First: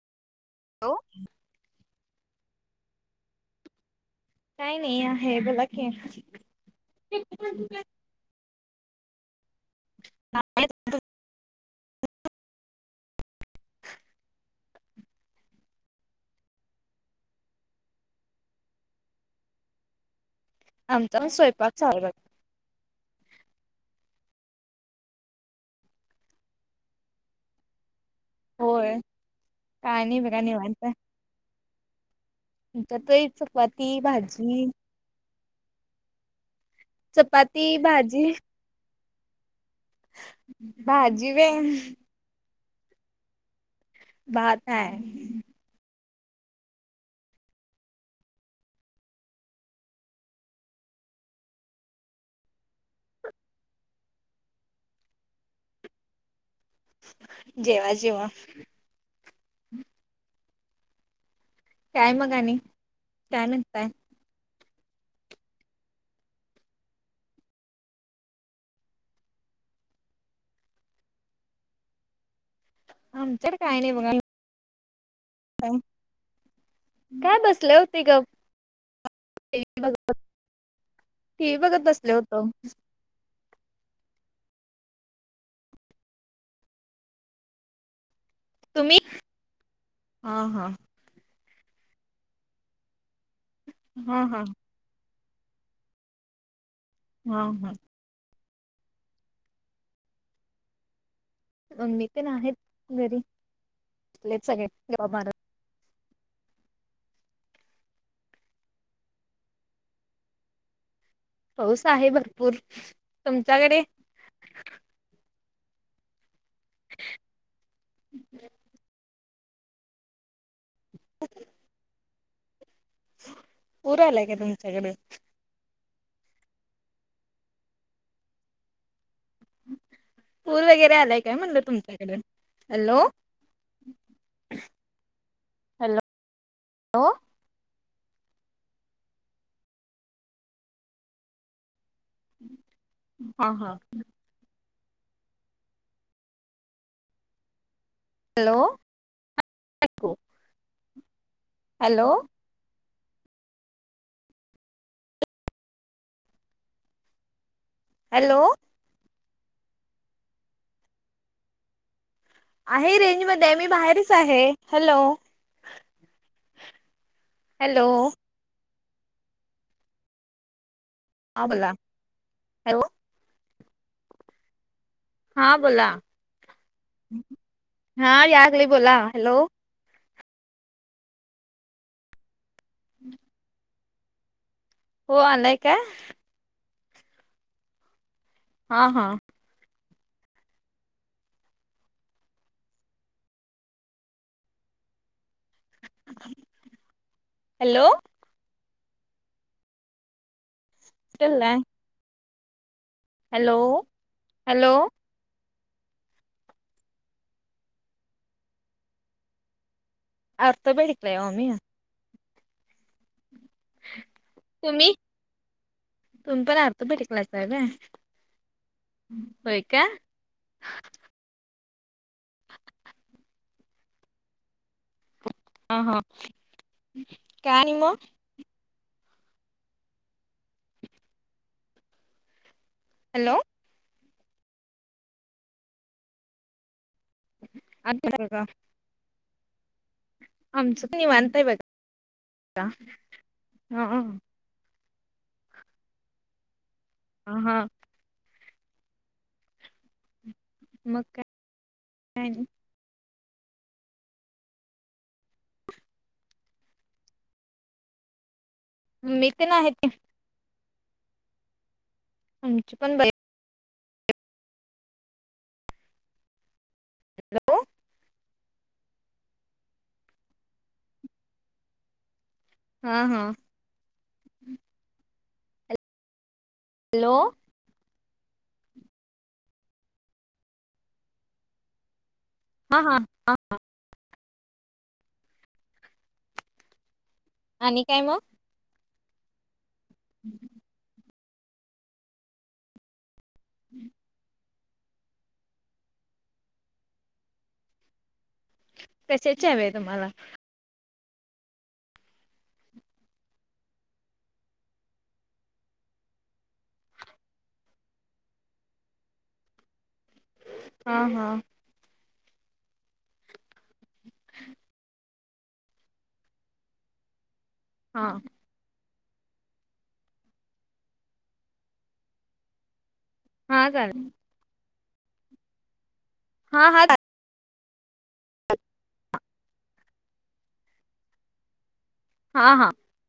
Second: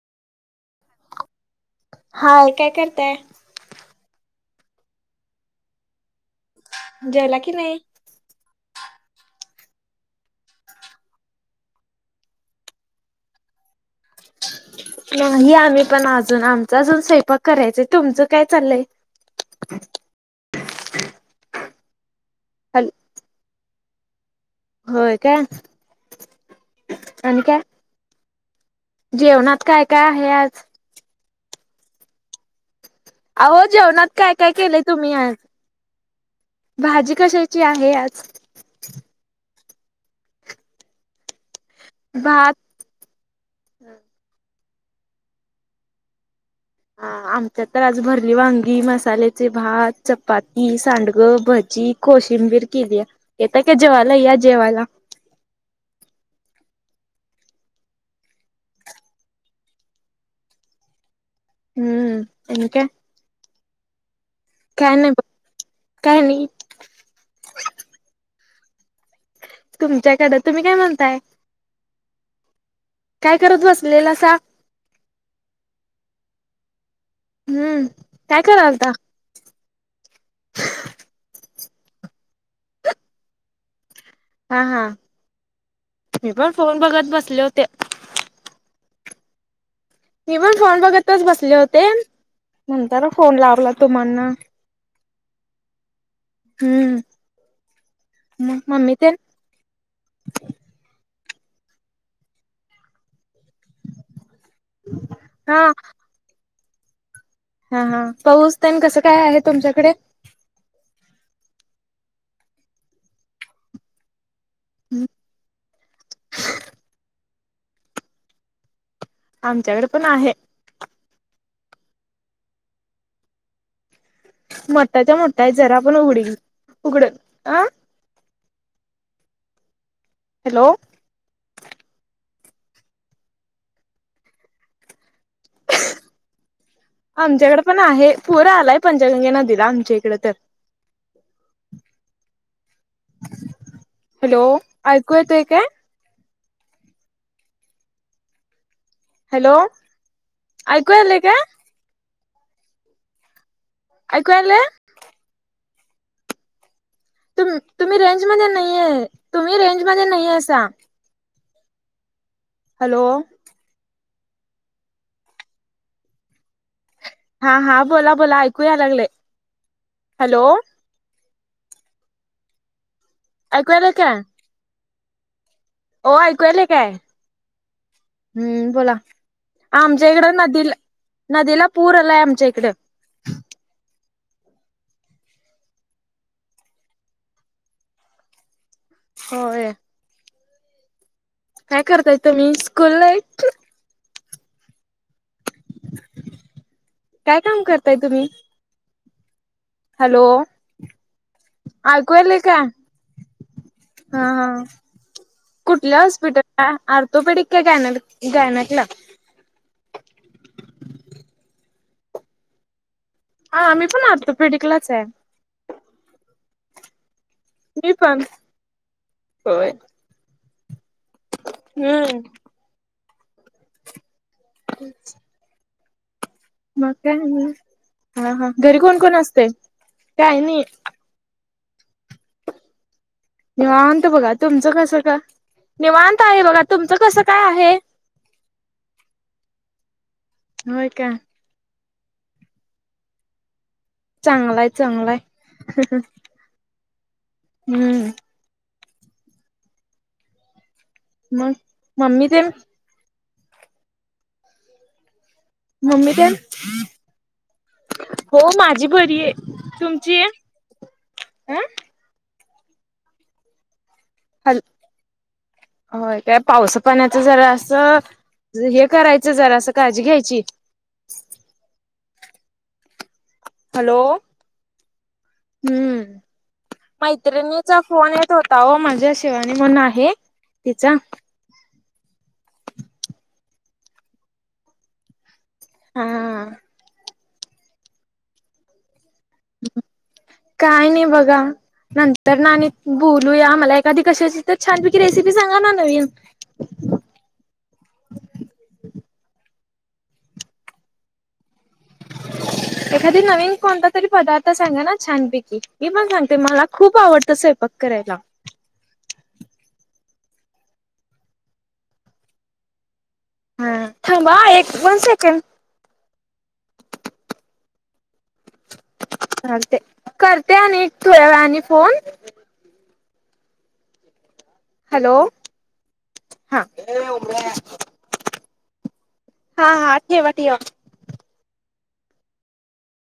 Hello! Hi काय करताय! काय नाही आहे बोला की, जवल्या की नाही! का [unintelligible] नाही आम्ही पण अजून आमचा अजून स्वयंपाक करायचय तुमचं काय चाललंय. [inaudible] आमच्या स्वयंपाक चालू आहे. हॅलो! होय का आणि काय, होय जेवणात काय नाही आहे बघा आज निवांत. च्या त अहो चपाती, जेवणात काय काय भाजी, केलंय तुम्ही आ भाजी कशाची चपाती आहे आज. भाजी भाजी होय. भात भात आहे. हा आमच्यात तर आज भरली वांगी, मसाल्याचे भात, चपाती, सांडगं, भजी, कोशिंबीर केली येताय का जेवायला या जेवायला. जेवा जेवा. काय हम्म मग आणि काय काय म्हनताय. काय नाही बा काय नाही तुमच्याकडं तुम्ही काय म्हणताय. आमच्याड करत काय नाही बघा. बसलेला सा काय बसले हम्म होते ग! काय करालता? टीव्ही बघत बसले होतो. हा हा मी पण फोन बघत बसले होते तुम्ही हा मी पण हा फोन बघतच बसले होते नंतर फोन लावला ह तुम्हाना. ह हम्म हम हा म ममी ते मग मी प आहेत घरी आपले सगळे जॉ मारत हा हा हा पाऊसता कसं काय आहे तुमच्याकडे पाऊस आहे भरपूर तुमच्याकडे हम् हम् आमच्याकडे पण आहे क उरालागे तुम मोठाच्या मोठा जरा आपण उघड उघड अ पूर हॅलो वगैरे आलाय काय म्हणलं तुमच्याकडे हॅलो हॅलो आमच्याकडे पण आहे पूर आलाय पंचगंगे नदीला आमच्या इकडे तर हा हा हॅलो ऐकू येतोय काय हॅलो हॅलो ऐकूयाले का हॅलो ऐू आ आणलंले तुम्ही रेंज हॅलो मध्ये नाहीये तुम्ही रेंज मध्ये नाही असा आहे हॅलो रेंज मध्ये मी बाहेरच आहे हॅलो हा हा हॅलो बोला बोला ऐकू या लागले हॅलो हां बोला हॅलो अगुवाला का हा बोला हो ऐकूयला काय हा यागली हम्म बोला हॅलो आमच्या इकडं नदीला नदीला पूर आलाय आमच्या इकडे हम् हो आलाय का हा हा होय काय करता येत मी स्कूल ला काय काम हॅलो करताय तुम्ही हॅलो तलाय आयकुयेल का हा हा हॅलो कुठल्या हॉस्पिटलला आर्थोपेडिक का गा गायनटला अर्थ बेडिकलाय म ममी हाम्हीण आतो तुम्ही तुम् पण आहात भेट कला मी पण होय का हम्म हच् हा हा मग काय आणि मग हा हा घरी कोण कोण असते काय नाही हॅलो निवांत बघा तुमचं कसं काय निवांत आहे बघा तुमचं कसं काय आहे अ का आमच होय का नव अता इ हा चांगलाय चांगलाय ह हा हम्म मग मग काय म्मी ते मम्मी त्या हो माझी बरी मी आहे तेन तुमची ये आं आमची पण ब ह होय काय पावस पाण्याच जरा असं हे करायचं जरा असं काळजी घ्यायची हा हा हॅलो हम्म हॅलो मैत्रिणी तचा फोन येत होता हो माझ्या शिवानी म्हण आहे तिचा ह हां ह हां हा आणि काय मग काय नाही बघा नंतर ना बोलूया मला एखादी कशाची तर छानपैकी रेसिपी सांगा ना नवीन कशाचे हव तुम्हाला हो एखादी नवीन कोणता तरी पदार्थ सांगा ना छानपैकी मी पण सांगते मला खूप आवडतं स्वय प करायला हा हा हा थांबा हं, एक वन सेकेंड. हा. चालतंय, करते आणि थोड्या वेळाने फोन. हा चालेल. हॅलो हा हा हा ठेवा ठवा. हा हा.